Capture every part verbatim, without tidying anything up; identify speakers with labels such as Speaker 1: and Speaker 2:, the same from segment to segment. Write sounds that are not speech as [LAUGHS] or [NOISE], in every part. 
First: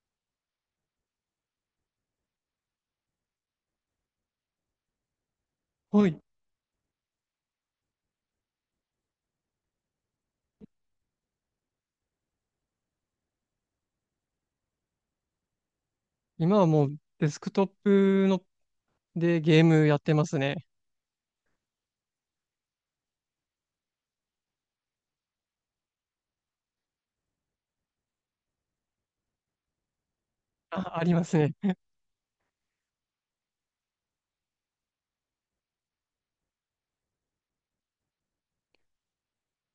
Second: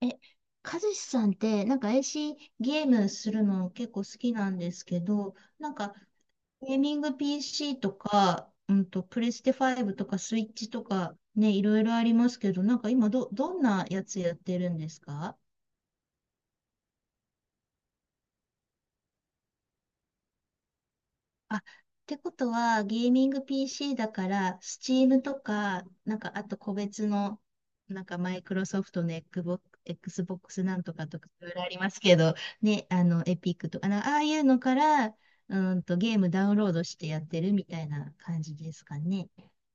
Speaker 1: え、かずさんって、なんか エーシー ゲームするの結構好きなんですけど、なんか
Speaker 2: はい。
Speaker 1: ゲーミング ピーシー とか、うんと、プレステごとかスイッチとかね、いろいろありますけど、なんか今ど、どんなやつやってるんですか？
Speaker 2: 今はもうデスクトップのでゲームやってますね。
Speaker 1: あ、ってことは、ゲーミング ピーシー だから、Steam とか、なんか、あと個別の、なんか、マイクロソフトの Xbox Xbox なんと
Speaker 2: あ、あ
Speaker 1: か
Speaker 2: り
Speaker 1: と
Speaker 2: ま
Speaker 1: か、
Speaker 2: す
Speaker 1: いろ
Speaker 2: ね。
Speaker 1: いろありますけど、ね、あの、エピックとか、なああいうのから、うんと、ゲームダウンロードしてやってるみたいな感じですかね。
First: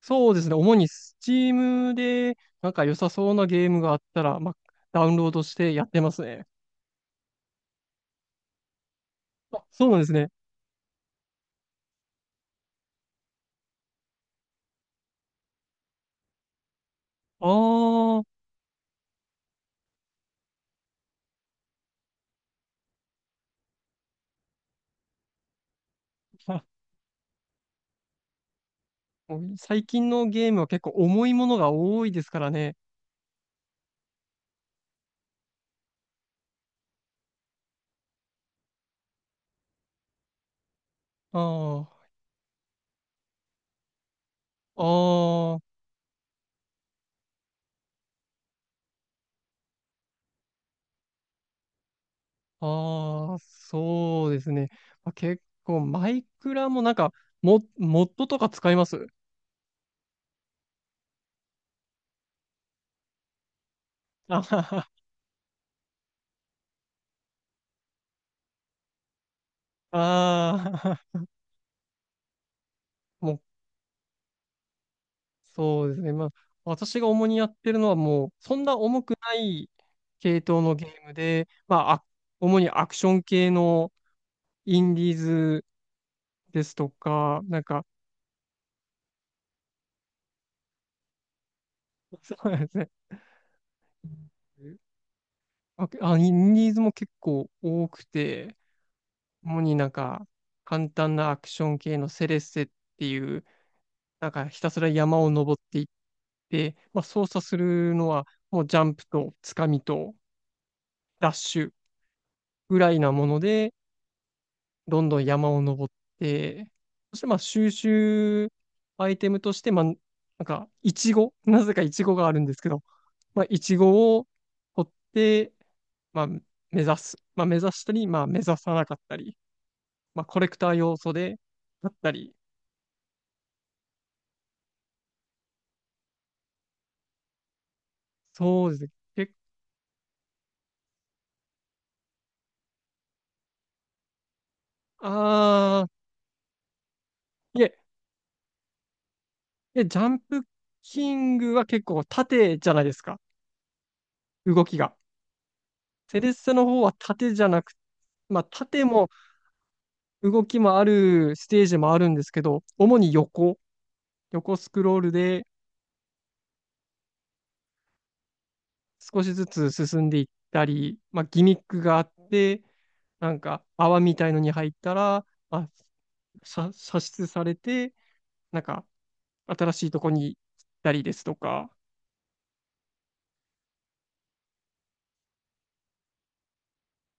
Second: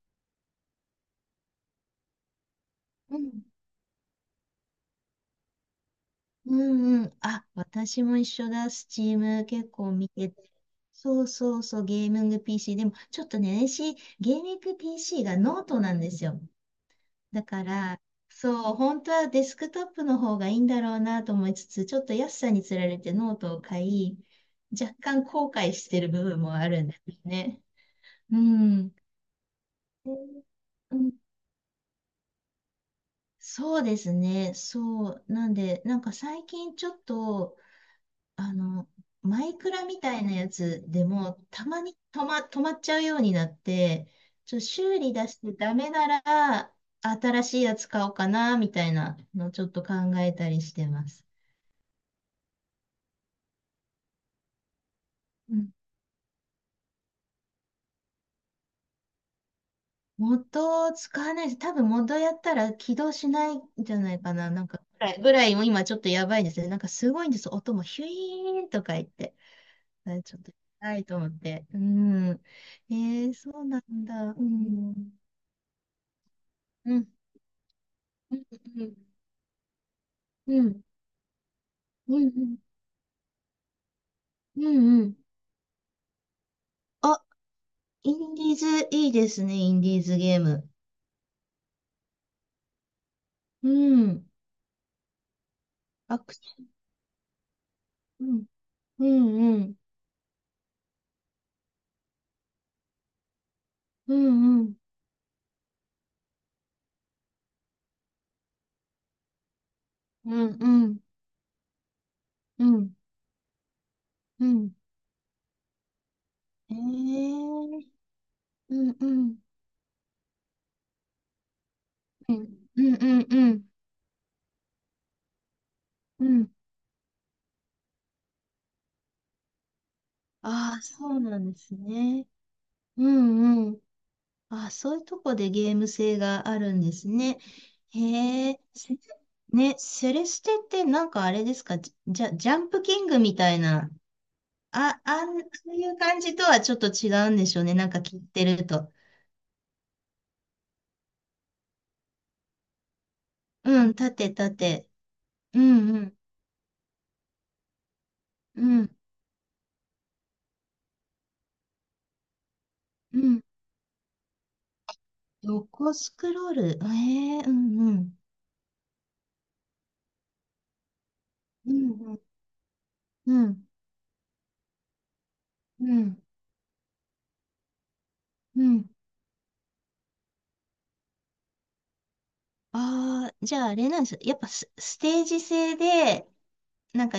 Speaker 2: そうですね。主に Steam でなんか良さ
Speaker 1: う
Speaker 2: そ
Speaker 1: ん。
Speaker 2: うなゲームがあったら、まあ、ダウンロードしてやってますね。
Speaker 1: うんうん。あ、私も一緒だ。Steam
Speaker 2: あ、
Speaker 1: 結
Speaker 2: そう
Speaker 1: 構
Speaker 2: なんで
Speaker 1: 見
Speaker 2: す
Speaker 1: て
Speaker 2: ね。
Speaker 1: て。そうそうそう、ゲーミング ピーシー。でも、ちょっとね、私、ゲーミング ピーシー がノートなんですよ。だ
Speaker 2: あ
Speaker 1: から、
Speaker 2: ー
Speaker 1: そう、本当はデスクトップの方がいいんだろうなと思いつつ、ちょっと安さにつられてノートを買い、若干後悔してる部分も
Speaker 2: あ、
Speaker 1: あるんですね。うん。で
Speaker 2: [LAUGHS] もう最近のゲームは結構
Speaker 1: うん、
Speaker 2: 重いものが多いですからね。
Speaker 1: そうですね。そう。なんで、なんか最近ちょっとあの、マイクラみたいなやつでも、た
Speaker 2: あ
Speaker 1: まに止ま、止まっちゃうようになって、ちょ、
Speaker 2: あ、
Speaker 1: 修理出して
Speaker 2: ああ、
Speaker 1: ダメなら、新しいやつ買おうかな、みたいなのをちょっと考えたりしてます。
Speaker 2: ああ、そうですね。まあ、結
Speaker 1: うん。
Speaker 2: 構マイクラもなんかモ、モッドとか使います？
Speaker 1: 元を使わないし、多分元やったら起動しないんじゃない
Speaker 2: [LAUGHS]
Speaker 1: か
Speaker 2: あ
Speaker 1: な、
Speaker 2: は
Speaker 1: なんか、
Speaker 2: は、
Speaker 1: ぐらい、ぐらいも今ちょっとやばいですね。なんかすごいんです。音もヒュイーンとか言って。あれちょっと、は
Speaker 2: あ
Speaker 1: いと
Speaker 2: あ、
Speaker 1: 思って。うん。え
Speaker 2: も
Speaker 1: ー、
Speaker 2: う
Speaker 1: そうなんだ。うん。
Speaker 2: そうですね。まあ、
Speaker 1: う
Speaker 2: 私が
Speaker 1: ん。
Speaker 2: 主にやってるのはもう、
Speaker 1: うん
Speaker 2: そんな
Speaker 1: うん
Speaker 2: 重くない系統
Speaker 1: う
Speaker 2: の
Speaker 1: ん。
Speaker 2: ゲームで、まあ、あ
Speaker 1: うん、うん、
Speaker 2: 主にアクション系の
Speaker 1: う
Speaker 2: イン
Speaker 1: ん、
Speaker 2: デ
Speaker 1: う
Speaker 2: ィー
Speaker 1: ん。
Speaker 2: ズですと
Speaker 1: あ、
Speaker 2: か、なんか、
Speaker 1: インディーズいいですね、インディーズゲーム。
Speaker 2: [LAUGHS] そうですね。
Speaker 1: うん。
Speaker 2: あ、あ
Speaker 1: ア
Speaker 2: イ
Speaker 1: クシ
Speaker 2: ンデ
Speaker 1: ョ
Speaker 2: ィー
Speaker 1: ン。
Speaker 2: ズも結構多く
Speaker 1: うん、
Speaker 2: て、
Speaker 1: う
Speaker 2: 主に
Speaker 1: ん、
Speaker 2: なんか、簡単なアクション系のセレッセっていう、
Speaker 1: う
Speaker 2: なんか
Speaker 1: ん、
Speaker 2: ひ
Speaker 1: う
Speaker 2: た
Speaker 1: ん、
Speaker 2: すら山を登っていって、まあ、操作するのは、もうジャンプとつかみと
Speaker 1: うん、うん、うん、
Speaker 2: ダッシュ
Speaker 1: う
Speaker 2: ぐら
Speaker 1: ん、
Speaker 2: いなもので、
Speaker 1: うん。
Speaker 2: どんどん山を登って、そしてまあ
Speaker 1: ええ
Speaker 2: 収集
Speaker 1: うん、う
Speaker 2: アイテ
Speaker 1: ん、
Speaker 2: ムとして、まあ、なんか、イチゴ、なぜかイチゴがあ
Speaker 1: う
Speaker 2: るん
Speaker 1: ん、
Speaker 2: ですけど、
Speaker 1: うん、うん、
Speaker 2: ま
Speaker 1: う
Speaker 2: あ、イ
Speaker 1: ん。
Speaker 2: チゴを取って、ま
Speaker 1: う
Speaker 2: あ、目
Speaker 1: ん
Speaker 2: 指す。まあ、目指したり、まあ、目指さなかったり、まあ、コレクター
Speaker 1: ああ、
Speaker 2: 要
Speaker 1: そ
Speaker 2: 素
Speaker 1: う
Speaker 2: で、
Speaker 1: なんです
Speaker 2: だった
Speaker 1: ね。
Speaker 2: り、
Speaker 1: うん、うん。ああ、そういうとこでゲーム性があるんですね。へえ、
Speaker 2: そうですね。
Speaker 1: せ
Speaker 2: 結
Speaker 1: ね、セレステってなんかあれですか、じゃ、ジャンプキングみたいなあ、あん、そう
Speaker 2: 構、
Speaker 1: い
Speaker 2: あ
Speaker 1: う感じとはちょっと違うんでし
Speaker 2: ー、
Speaker 1: ょ
Speaker 2: い
Speaker 1: うね。
Speaker 2: え、
Speaker 1: なんか切ってると。
Speaker 2: いえ、ジャンプキングは結構縦じゃないですか、
Speaker 1: うん、縦、
Speaker 2: 動き
Speaker 1: 縦。
Speaker 2: が。
Speaker 1: うんうん、
Speaker 2: セレッセの方は縦じゃなく、まあ、
Speaker 1: う
Speaker 2: 縦
Speaker 1: ん、
Speaker 2: も動きもあるステージもあるんですけど、主に
Speaker 1: うん。
Speaker 2: 横、横スクロールで
Speaker 1: 横スクロール。ええうんうん。
Speaker 2: 少しずつ進んでいったり、まあ、ギミッ
Speaker 1: う
Speaker 2: ク
Speaker 1: ん
Speaker 2: があっ
Speaker 1: うん、
Speaker 2: て、な
Speaker 1: う
Speaker 2: んか
Speaker 1: ん、
Speaker 2: 泡みたいのに入ったら、まあ、
Speaker 1: うん、
Speaker 2: さ射出されて、な
Speaker 1: う
Speaker 2: ん
Speaker 1: ん。
Speaker 2: か新しいとこに行ったりですとか、
Speaker 1: ああー、じゃああれなんですよ。やっぱス、ステージ制で、なんか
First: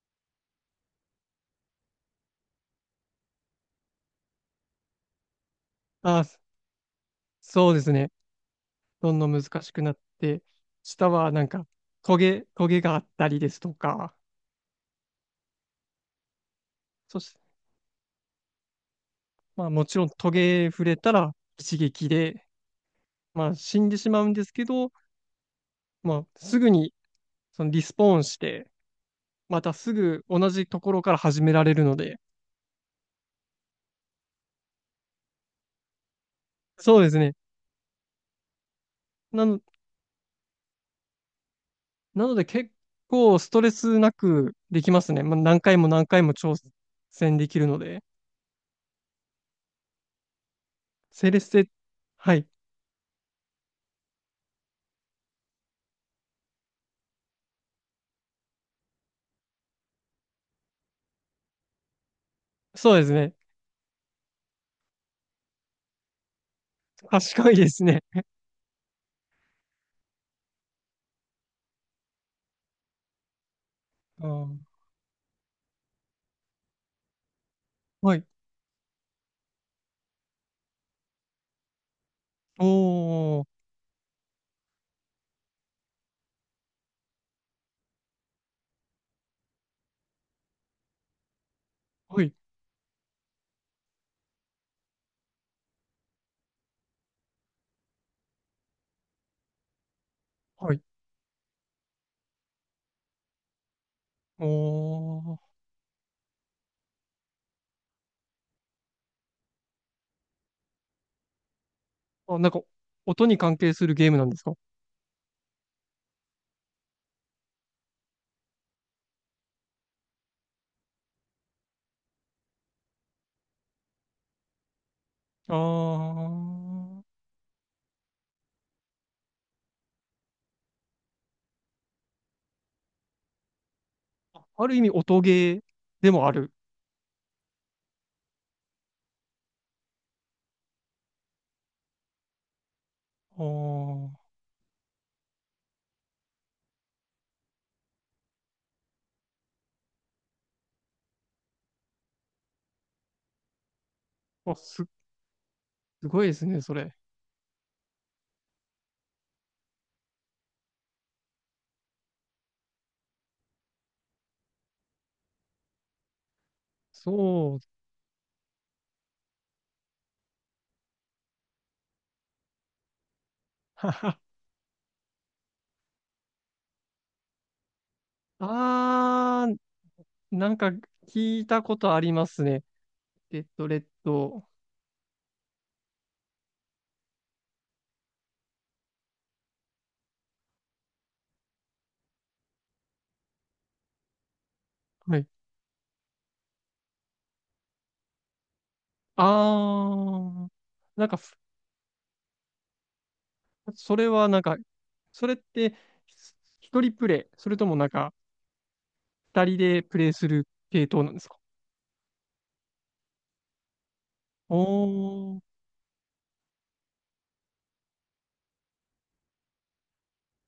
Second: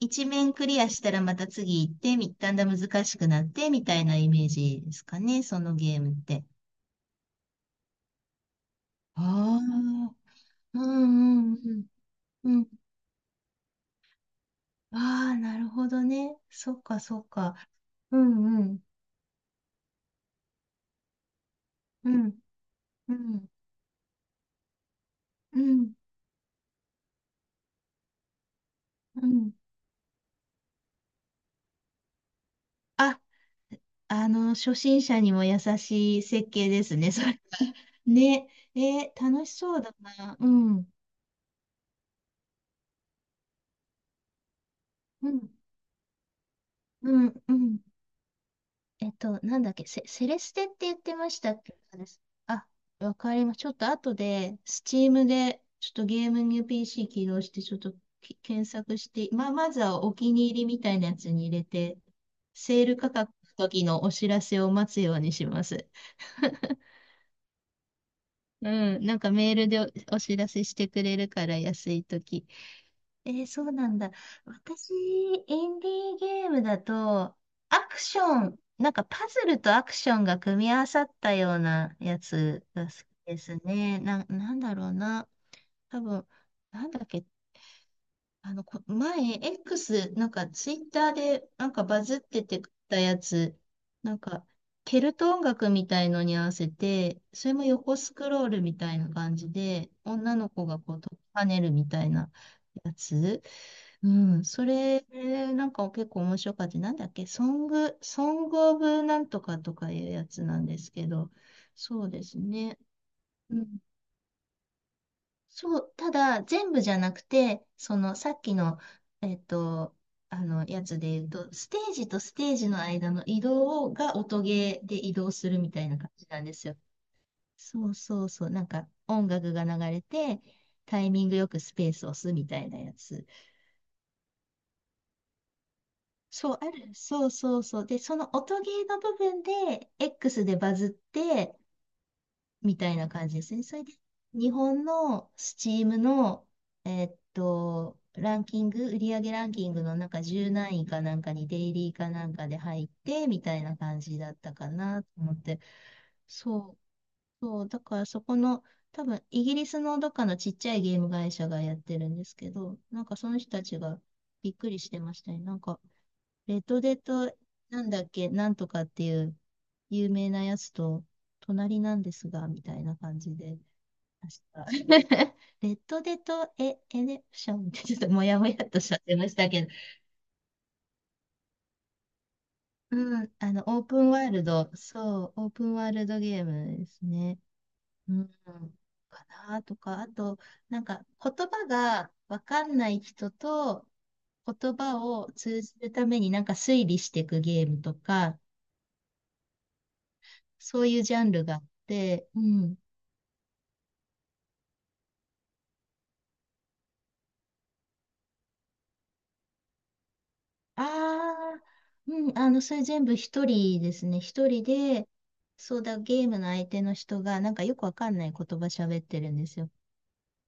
Speaker 1: 一面クリアしたらまた次行って、み、だんだん難しくなって、みたいなイメージですかね。そのゲームっ
Speaker 2: あ、
Speaker 1: て。
Speaker 2: そうですね。どんどん難
Speaker 1: あ
Speaker 2: しくなっ
Speaker 1: あ、
Speaker 2: て、
Speaker 1: う
Speaker 2: 下はなん
Speaker 1: んうん
Speaker 2: か
Speaker 1: うん。
Speaker 2: トゲ、
Speaker 1: うん
Speaker 2: トゲがあったりですとか、
Speaker 1: ああ、なるほどね。そっか、そ
Speaker 2: そ
Speaker 1: っ
Speaker 2: して、
Speaker 1: か。うんうん。
Speaker 2: まあもちろんトゲ触れたら一撃
Speaker 1: うん。
Speaker 2: で、
Speaker 1: う
Speaker 2: ま
Speaker 1: ん。
Speaker 2: あ死んでしまうんですけど、
Speaker 1: うん。
Speaker 2: まあ、すぐにそのリスポーンして、
Speaker 1: うん。
Speaker 2: またすぐ同じところから始められるので、
Speaker 1: あ、あの、初心者にも優しい設計です
Speaker 2: そうで
Speaker 1: ね、
Speaker 2: す
Speaker 1: それ
Speaker 2: ね。
Speaker 1: は。[LAUGHS] ね。えー
Speaker 2: な
Speaker 1: 楽し
Speaker 2: の、
Speaker 1: そうだな。うん。
Speaker 2: なので結構ストレスなくできますね。
Speaker 1: う
Speaker 2: まあ、
Speaker 1: ん。
Speaker 2: 何回も何回も挑
Speaker 1: うん。
Speaker 2: 戦で
Speaker 1: う
Speaker 2: きるの
Speaker 1: ん。
Speaker 2: で。
Speaker 1: えっと、なんだっけ、セ、セレステって言ってま
Speaker 2: セレ
Speaker 1: し
Speaker 2: ス
Speaker 1: たっ
Speaker 2: テ、
Speaker 1: け？
Speaker 2: はい。
Speaker 1: あ、わかります。ちょっと後で、スチームで、ちょっとゲームに ピーシー 起動して、ちょっとき検索して、まあ、まずはお気に入りみたいなやつに入れて、セー
Speaker 2: そ
Speaker 1: ル
Speaker 2: うで
Speaker 1: 価
Speaker 2: す
Speaker 1: 格
Speaker 2: ね。
Speaker 1: の時のお知らせを待つようにします。[LAUGHS]
Speaker 2: 賢いですね。
Speaker 1: うん、なんかメールでお、お知らせしてくれるから、安い時。えーそうなんだ。
Speaker 2: あー
Speaker 1: 私、インディーゲームだと、アク
Speaker 2: は
Speaker 1: シ
Speaker 2: い。
Speaker 1: ョン、なんかパズルとアクションが組み合わさったようなやつが好きで
Speaker 2: おー、
Speaker 1: すね。な、なんだろうな。多分、なんだっけ、あの、こ前、X、なんかツイッターでなんかバズっ
Speaker 2: はい、
Speaker 1: ててたやつ、なんか、ケルト音楽みたいのに合わせて、それも横スクロールみたいな感じで、女の子
Speaker 2: は
Speaker 1: が
Speaker 2: い。
Speaker 1: こう、跳ねるみたいなやつ。うん、
Speaker 2: お
Speaker 1: それ、
Speaker 2: ー。
Speaker 1: なんか結構面白かった。なんだっけ、ソング、ソングオブなんとかとかいうやつなんですけど、そうで
Speaker 2: あ、
Speaker 1: す
Speaker 2: なんか、
Speaker 1: ね。
Speaker 2: 音に関
Speaker 1: う
Speaker 2: 係
Speaker 1: ん。
Speaker 2: するゲームなんですか？
Speaker 1: そう、ただ、全部じゃなくて、その、さっきの、えっと、あの、やつで言うと、ステージとステージの間の移動が音ゲーで移動す
Speaker 2: あ
Speaker 1: るみたいな感じなんですよ。
Speaker 2: ー。
Speaker 1: そうそうそう、なんか音楽が流れて、タイミングよくスペースを押すみたいなやつ。
Speaker 2: ある意味音ゲーでもある。
Speaker 1: そう、ある。そうそうそう。で、その音ゲーの部分で、X でバズって、みたいな感じ
Speaker 2: あ
Speaker 1: ですね。それで、
Speaker 2: ー。
Speaker 1: 日本の Steam の、えーっと、ランキング、売上ランキングのなんかじゅう何位かなんかにデイリーかなんかで入って、みたいな感じだった
Speaker 2: あ、
Speaker 1: か
Speaker 2: す
Speaker 1: なと思って。
Speaker 2: すごいですね、そ
Speaker 1: そう、
Speaker 2: れ。
Speaker 1: そう。だからそこの、多分、イギリスのどっかのちっちゃいゲーム会社がやってるんですけど、なんかその人たちがびっくりしてましたね。なんか、レッドデッド
Speaker 2: そう。
Speaker 1: なんだっけ、なんとかっていう有名なやつと、隣なんですが、みたいな感じで、[LAUGHS] ました [LAUGHS] レッドデとエ、エレプションってちょっともやもやっとしちゃってまし
Speaker 2: あ
Speaker 1: た
Speaker 2: ー、
Speaker 1: けど、
Speaker 2: なんか聞いたことありますね。
Speaker 1: うん、
Speaker 2: レッ
Speaker 1: あの、
Speaker 2: ド、レ
Speaker 1: オー
Speaker 2: ッ
Speaker 1: プンワール
Speaker 2: ド。
Speaker 1: ド、そう、オープンワールドゲームですね。うん、かなとか、あと、なんか、言葉がわかんない人と、言葉
Speaker 2: はい。
Speaker 1: を通じるためになんか推理していくゲームとか、
Speaker 2: あー、
Speaker 1: そういう
Speaker 2: なん
Speaker 1: ジ
Speaker 2: か
Speaker 1: ャン
Speaker 2: ふ、
Speaker 1: ルがあって、うん。
Speaker 2: それはなんか、それって、ひ一人プレイ、それともなんか、二人でプレイする
Speaker 1: あ
Speaker 2: 系統なんですか？
Speaker 1: あ、うん、あの、それ全部一人ですね。一
Speaker 2: お
Speaker 1: 人で、
Speaker 2: ー、
Speaker 1: そうだ、ゲームの相手の人が、なんかよくわかんない言葉喋ってるんですよ。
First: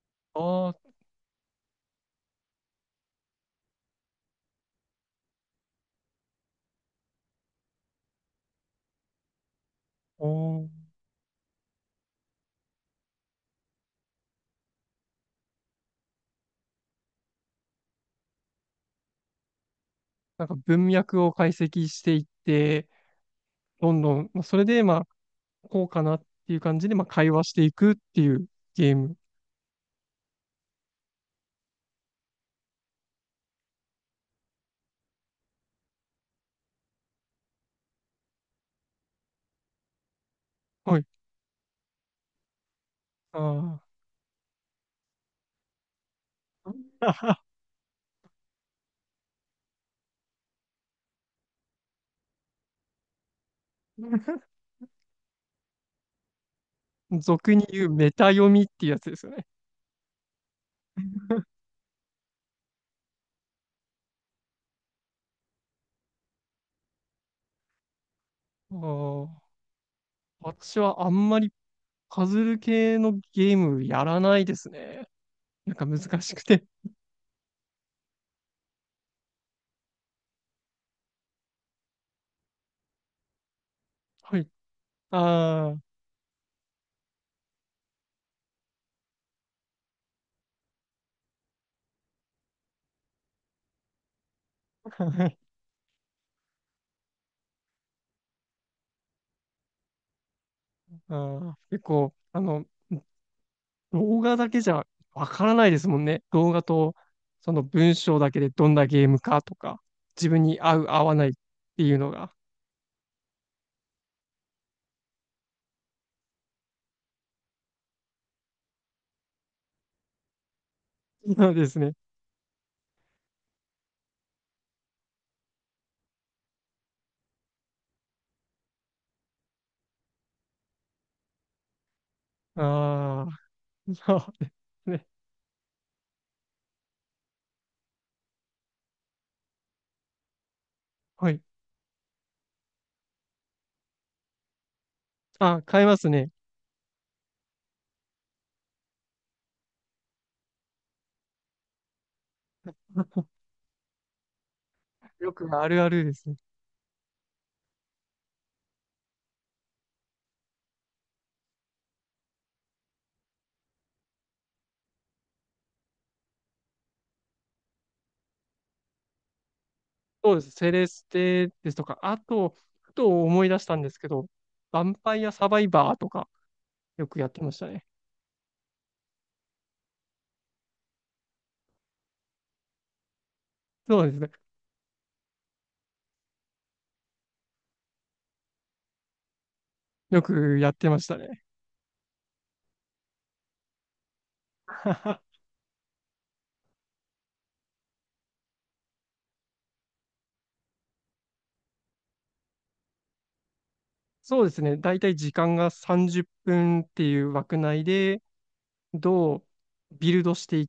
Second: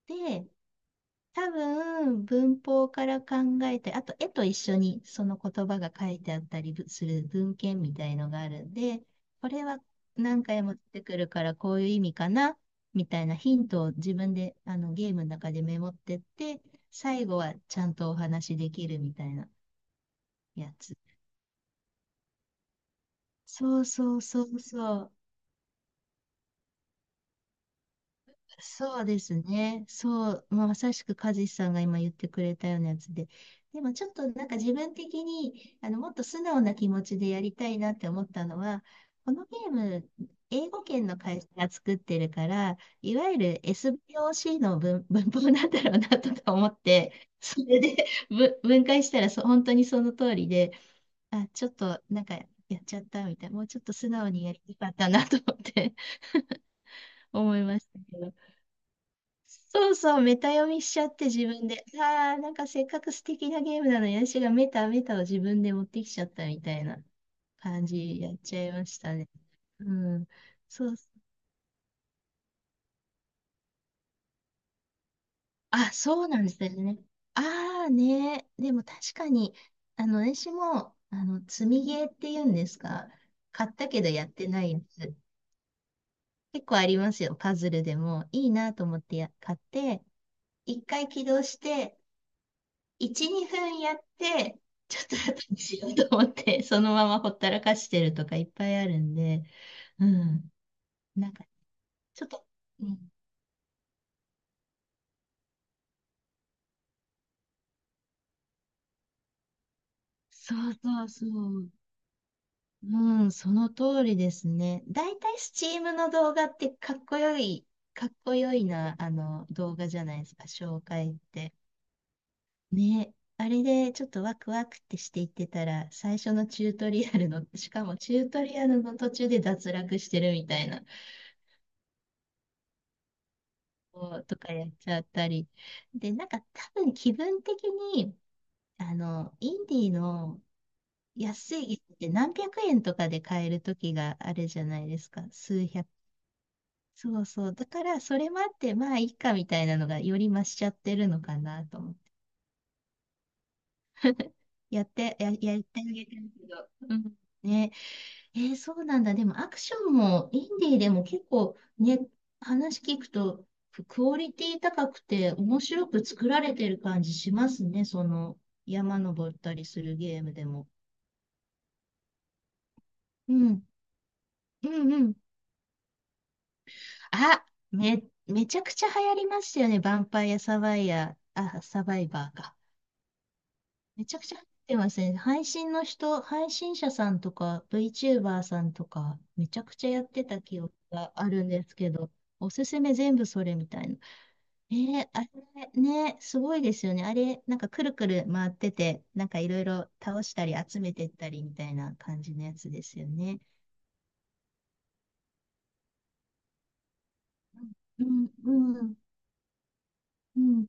Speaker 1: で、
Speaker 2: あー、
Speaker 1: 多分、文法から考えたり、あと絵と一緒にその言葉が書いてあったりする文献みたいのがあるんで、これは何
Speaker 2: お
Speaker 1: 回
Speaker 2: ー。
Speaker 1: も出てくるからこういう意味かな、みたいなヒントを自分であのゲームの中でメモってって、最後はちゃんとお話しできるみたいな
Speaker 2: なんか
Speaker 1: や
Speaker 2: 文
Speaker 1: つ。
Speaker 2: 脈を解析していって、
Speaker 1: そう
Speaker 2: どんど
Speaker 1: そう
Speaker 2: ん、まあ、
Speaker 1: そ
Speaker 2: そ
Speaker 1: う
Speaker 2: れで、ま
Speaker 1: そ
Speaker 2: あ、
Speaker 1: う。
Speaker 2: こうかなっていう感じで、まあ、会話していくっていうゲー
Speaker 1: そう
Speaker 2: ム。
Speaker 1: ですね。そう、まあまさしく和志さんが今言ってくれたようなやつで。でもちょっとなんか自分的にあのもっと素直な気持ちでやりたいなって思ったのは、このゲーム、英語
Speaker 2: はい。
Speaker 1: 圏の会社が作ってるから、いわゆる
Speaker 2: あ
Speaker 1: エスビーオーシー の文、[LAUGHS] 文法なんだろうなとか思
Speaker 2: ー。
Speaker 1: って、
Speaker 2: [LAUGHS]
Speaker 1: それで [LAUGHS] ぶ分解したらそ本当にその通りで、あ、ちょっとなんかやっちゃったみたいな、もうちょっと素直
Speaker 2: [LAUGHS]
Speaker 1: にやりたかったなと思って [LAUGHS]
Speaker 2: 俗
Speaker 1: 思い
Speaker 2: に
Speaker 1: ま
Speaker 2: 言
Speaker 1: し
Speaker 2: う
Speaker 1: た
Speaker 2: メ
Speaker 1: け
Speaker 2: タ
Speaker 1: ど。
Speaker 2: 読みっていうやつですよね。
Speaker 1: そうそう、メタ読みしちゃって自分で。ああ、なんかせっかく素敵なゲームなのに、私がメタメタを自分で持ってきちゃったみたいな感じやっちゃい
Speaker 2: あ
Speaker 1: ました
Speaker 2: ー
Speaker 1: ね。うん。
Speaker 2: 私
Speaker 1: そう。
Speaker 2: はあんまりパズル系のゲームやらないですね。なんか
Speaker 1: あ、
Speaker 2: 難
Speaker 1: そう
Speaker 2: し
Speaker 1: な
Speaker 2: く
Speaker 1: んです
Speaker 2: て。
Speaker 1: よね。ああね。でも確かに、あの、私も、あの、積みゲーっていうんですか。買ったけどやっ
Speaker 2: は
Speaker 1: て
Speaker 2: い。
Speaker 1: ないやつ。
Speaker 2: あ
Speaker 1: 結構ありますよ。パズルでも。いいなと思ってや買って、一回起動して、いち、にふんやって、ちょっ
Speaker 2: ー
Speaker 1: と後
Speaker 2: [LAUGHS]
Speaker 1: にしようと思って、[LAUGHS] そのままほったらかしてるとかいっぱいあるんで、うん。
Speaker 2: あ
Speaker 1: なんか、
Speaker 2: ー、結構、
Speaker 1: ちょっ
Speaker 2: あ
Speaker 1: と、
Speaker 2: の、
Speaker 1: うん。
Speaker 2: 動画だけじゃわからないですもんね。動画と、その文章だけでどんなゲームかとか、自分
Speaker 1: そ
Speaker 2: に
Speaker 1: う
Speaker 2: 合う、合
Speaker 1: そう
Speaker 2: わな
Speaker 1: そ
Speaker 2: いっ
Speaker 1: う。
Speaker 2: ていうのが。
Speaker 1: うん、その通りですね。だいたいスチームの動画ってかっこよい、かっこよいな、あの、動画じゃないですか、紹介っ
Speaker 2: そ
Speaker 1: て。
Speaker 2: うですね。
Speaker 1: ね。あれでちょっとワクワクってしていってたら、最初のチュートリアルの、しかもチュートリアルの途中で脱落してるみたいな。
Speaker 2: ああ、[LAUGHS] そう
Speaker 1: と
Speaker 2: で
Speaker 1: かやっ
Speaker 2: す
Speaker 1: ちゃっ
Speaker 2: ね。
Speaker 1: たり。で、なんか多分気分的に、あの、インディーの
Speaker 2: はい。
Speaker 1: 安い椅子って何百円とかで買える時があるじゃないですか。
Speaker 2: あ、
Speaker 1: 数
Speaker 2: 変え
Speaker 1: 百。
Speaker 2: ますね。
Speaker 1: そうそう。だからそれもあって、まあいいかみたいなのがより増しちゃってるのかなと思って。やって、や、
Speaker 2: よく
Speaker 1: やっ
Speaker 2: あ
Speaker 1: て
Speaker 2: るあ
Speaker 1: あ
Speaker 2: る
Speaker 1: げ
Speaker 2: で
Speaker 1: て
Speaker 2: す
Speaker 1: る
Speaker 2: ね。
Speaker 1: けど。うん。ねえーそうなんだ。でもアクションもインディーでも結構ね、話聞くとクオリティ高くて面白く作られてる感じしますね。その山登ったりするゲー
Speaker 2: そ
Speaker 1: ム
Speaker 2: うで
Speaker 1: で
Speaker 2: す。
Speaker 1: も。
Speaker 2: セレステですとか、あと、ふと
Speaker 1: う
Speaker 2: 思い出し
Speaker 1: ん。
Speaker 2: たんですけど、
Speaker 1: う
Speaker 2: ヴァ
Speaker 1: ん
Speaker 2: ン
Speaker 1: うん。
Speaker 2: パイアサバイバーとか、よくやって
Speaker 1: あ、
Speaker 2: ましたね。
Speaker 1: め、めちゃくちゃ流行りましたよね。ヴァンパイアサバイヤー、あ、サバイバーか。
Speaker 2: そ
Speaker 1: め
Speaker 2: うで
Speaker 1: ち
Speaker 2: す
Speaker 1: ゃく
Speaker 2: ね。
Speaker 1: ちゃ流行ってますね。配信の人、配信者さんとか VTuber さんとかめちゃくちゃやっ
Speaker 2: よ
Speaker 1: てた
Speaker 2: く
Speaker 1: 記
Speaker 2: や
Speaker 1: 憶
Speaker 2: ってまし
Speaker 1: が
Speaker 2: た
Speaker 1: ある
Speaker 2: ね。
Speaker 1: んですけど。おすすめ全部それみたいな。ええあ
Speaker 2: [LAUGHS]
Speaker 1: れね、すごいですよね。あれ、なんかくるくる回ってて、なんかいろいろ倒したり集めてったりみたいな感じのやつですよね。
Speaker 2: そうですね。だいたい時間がさんじゅっぷんっぷんっていう枠内
Speaker 1: う
Speaker 2: で、
Speaker 1: ん、うん、うん、
Speaker 2: どうビルド
Speaker 1: う
Speaker 2: してい
Speaker 1: ん、
Speaker 2: っ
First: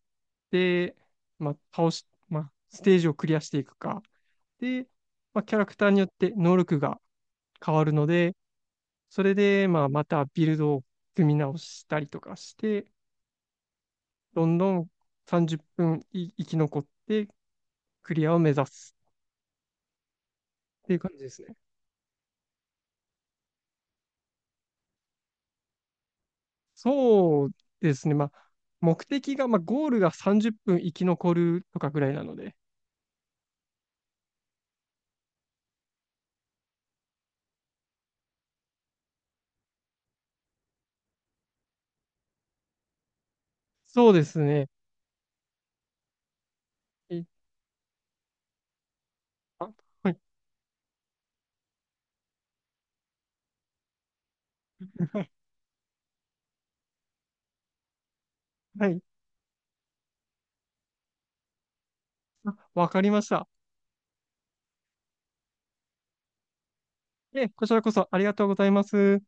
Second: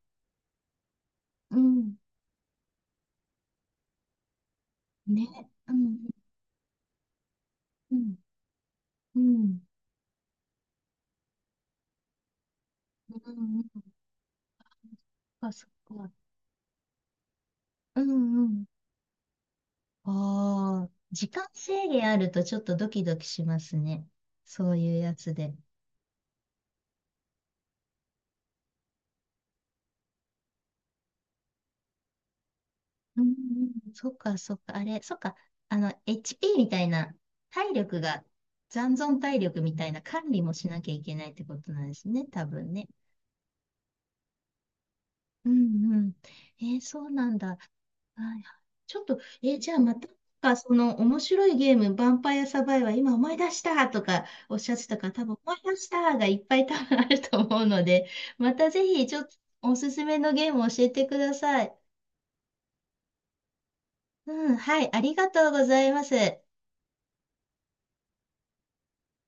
Speaker 2: て、まあ、
Speaker 1: う
Speaker 2: 倒
Speaker 1: ん
Speaker 2: し、まあ、ステージをクリアしていくか。で、まあ、
Speaker 1: ね、
Speaker 2: キャラ
Speaker 1: う
Speaker 2: クター
Speaker 1: ん、
Speaker 2: によって能力が変わる
Speaker 1: う
Speaker 2: の
Speaker 1: ん、
Speaker 2: で、
Speaker 1: う
Speaker 2: それ
Speaker 1: ん、
Speaker 2: で、まあ、またビルドを組み直したりとかして、
Speaker 1: うん、うんうん
Speaker 2: どんどん
Speaker 1: あ、
Speaker 2: 30
Speaker 1: そっ
Speaker 2: 分
Speaker 1: か。
Speaker 2: い生き残って
Speaker 1: う
Speaker 2: クリアを
Speaker 1: ん、う
Speaker 2: 目指
Speaker 1: ん。
Speaker 2: す
Speaker 1: あ
Speaker 2: っ
Speaker 1: あ、
Speaker 2: ていう感じで
Speaker 1: 時
Speaker 2: す
Speaker 1: 間
Speaker 2: ね。
Speaker 1: 制限あるとちょっとドキドキしますね。そういうやつで。
Speaker 2: そうですね。まあ、目的が、まあ、ゴールがさんじゅっぷん生き残るとかぐらいなので。
Speaker 1: うんうんそっか、そっか、あれ、そっか、あの、エイチピー みたいな、体力が、残存体力みたいな管理もしなきゃいけないってことなんですね、多分ね。
Speaker 2: そうですね。
Speaker 1: うんうん。えーそう
Speaker 2: い
Speaker 1: なんだ。はいちょっと、えーじ
Speaker 2: あ、
Speaker 1: ゃあまた、
Speaker 2: は
Speaker 1: な
Speaker 2: い。
Speaker 1: んかその面白いゲーム、ヴァンパイアサバイバー、今思い出したとかおっしゃってたから、多分思い出したがいっぱい多分あると思うので、またぜ
Speaker 2: はい。
Speaker 1: ひちょっとおすすめのゲームを教えてください。
Speaker 2: あわかりました。
Speaker 1: うん、はい、ありがとうございます。
Speaker 2: え、こちらこそありがとうございます。